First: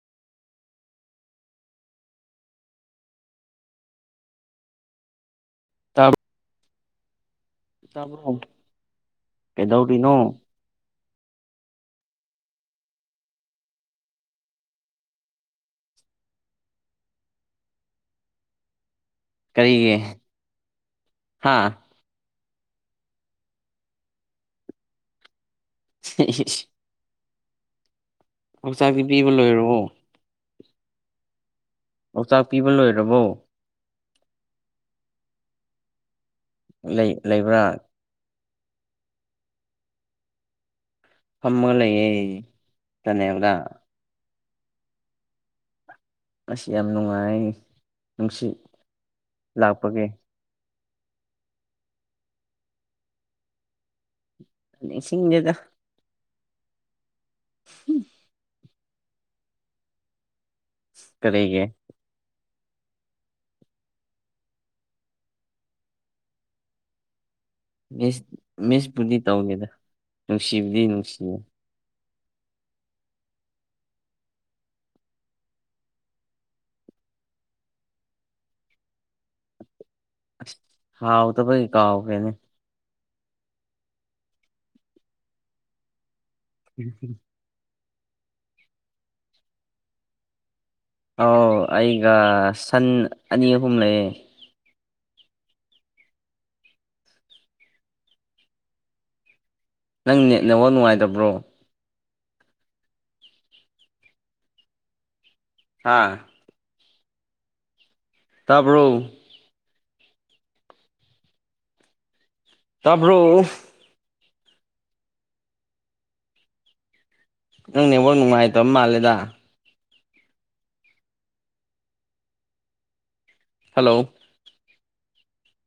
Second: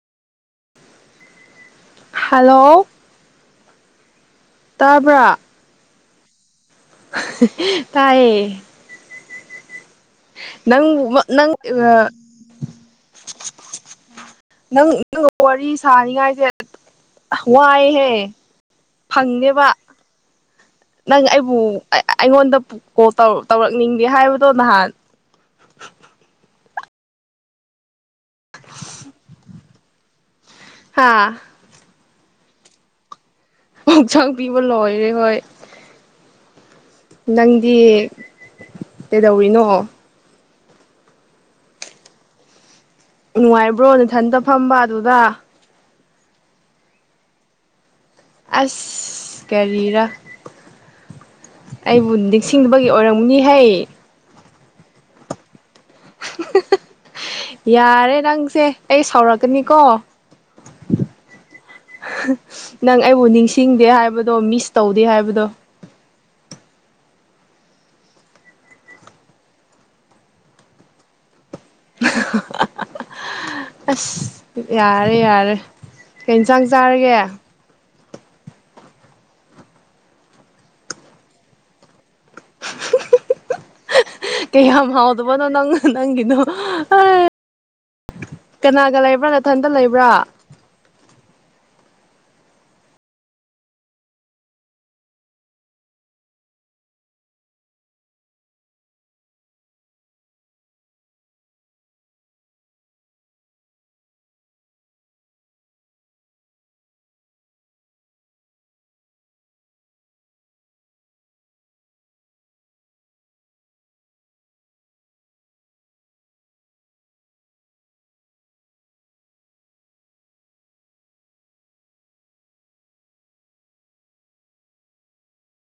Hello ꯇꯥꯕ꯭ꯔꯥ ꯇꯥ ꯇꯌꯦ ꯀꯩꯗꯧꯔꯤꯅꯣ ꯅꯪ ꯅꯪ ꯑ ꯅꯪ ꯅ ꯋꯥꯔꯤ ꯁꯥꯅꯤꯡꯉꯥꯏꯁꯦ ꯋꯥꯏꯍꯦ ꯐꯪꯕ ꯀꯔꯤꯒꯤ ꯅꯪ ꯍꯥ ꯑꯩꯕꯨ ꯑꯩꯉꯣꯟꯗ ꯀꯣ ꯇꯧꯔꯛꯅꯤꯡꯗꯦ ꯍꯥꯏꯕꯗꯣ ꯅꯍꯥꯟ [inaudible] ꯍꯛꯆꯥꯛꯗꯤ ꯄꯤꯕ ꯂꯣꯏꯔꯛꯑꯣ ꯍꯥꯥ ꯂꯥꯎꯇꯥꯛ ꯄꯤꯕ ꯂꯣꯏꯔꯕꯣ ꯍꯛꯆꯥꯡ ꯄꯤꯕ ꯂꯣꯏꯔꯦ ꯍꯣꯏ ꯂꯩ ꯂꯩꯕ꯭ꯔꯥ ꯅꯪꯗꯤ ꯀꯩꯗꯧꯔꯤꯅꯣ ꯐꯃ ꯂꯩꯦ ꯅꯨꯡꯉꯥꯏꯕ꯭ꯔꯣ ꯏꯊꯟꯇ ꯐꯝꯕ ꯑꯗꯨꯗ ꯑ ꯌꯥꯝ ꯅꯨꯡꯉꯥꯏ ꯅꯨꯡꯁꯤꯠ ꯑꯁ ꯀꯔꯤꯔ ꯂꯥꯛꯄꯒꯤ ꯑꯩꯕꯨ ꯅꯤꯡꯁꯤꯡꯕꯒꯤ ꯑꯣꯏꯔꯝꯒꯅꯤꯍꯩ ꯅꯤꯡꯁꯤꯡꯗꯦꯗ ꯌꯥꯔꯦ ꯅꯪꯁꯦ ꯑꯩ ꯁꯥꯎꯔꯛꯀꯅꯤꯀꯣ ꯀꯔꯤꯒꯤ ꯅꯪ ꯑꯩꯕꯨ ꯅꯤꯡꯁꯤꯡꯗꯦ ꯍꯥꯏꯕꯗꯣ ꯃꯤꯁ ꯇꯧꯗꯦ ꯍꯥꯏꯕꯗꯣ ꯃꯤꯁ ꯃꯤꯁꯄꯨꯗꯤ ꯇꯧꯋꯦꯗ ꯅꯨꯡꯁꯤꯕꯨꯗꯤ ꯅꯨꯡꯁꯤꯌꯦ ꯑꯁ ꯌꯥꯔꯦ ꯌꯥꯔꯦ ꯀꯩ ꯏꯟꯁꯥꯡ ꯆꯥꯔꯒꯦ ꯍꯥꯎꯇꯄꯩ ꯀꯥꯥꯎꯥꯒꯔ꯭ꯦ ꯅꯤ ꯀꯩꯌꯥꯝ ꯍꯥꯎꯗꯕꯅꯣ ꯅꯪꯅ ꯅꯪꯒꯤꯅꯣ ꯎ ꯐ ꯀꯅꯥꯒ ꯂꯩꯕ꯭ꯔꯥ ꯅꯊꯟꯇ ꯂꯩꯕ꯭ꯔꯥ ꯑꯥꯎ ꯑꯩꯒ ꯁꯟ ꯑꯅꯤ ꯑꯍꯨꯝ ꯂꯩꯌꯦ ꯅꯪ ꯅꯦꯠꯅꯋ ꯅꯨꯡꯉꯥꯏꯇꯕ꯭ꯔꯣ ꯑꯥ ꯇꯥꯕꯔꯣ꯫ ꯇꯕ꯭ꯔꯣ ꯅꯪ ꯅꯦꯠꯑꯣꯛ ꯅꯨꯡꯉꯥꯏꯇꯕ ꯃꯥꯜꯂꯦꯗ ꯍꯜꯂꯣ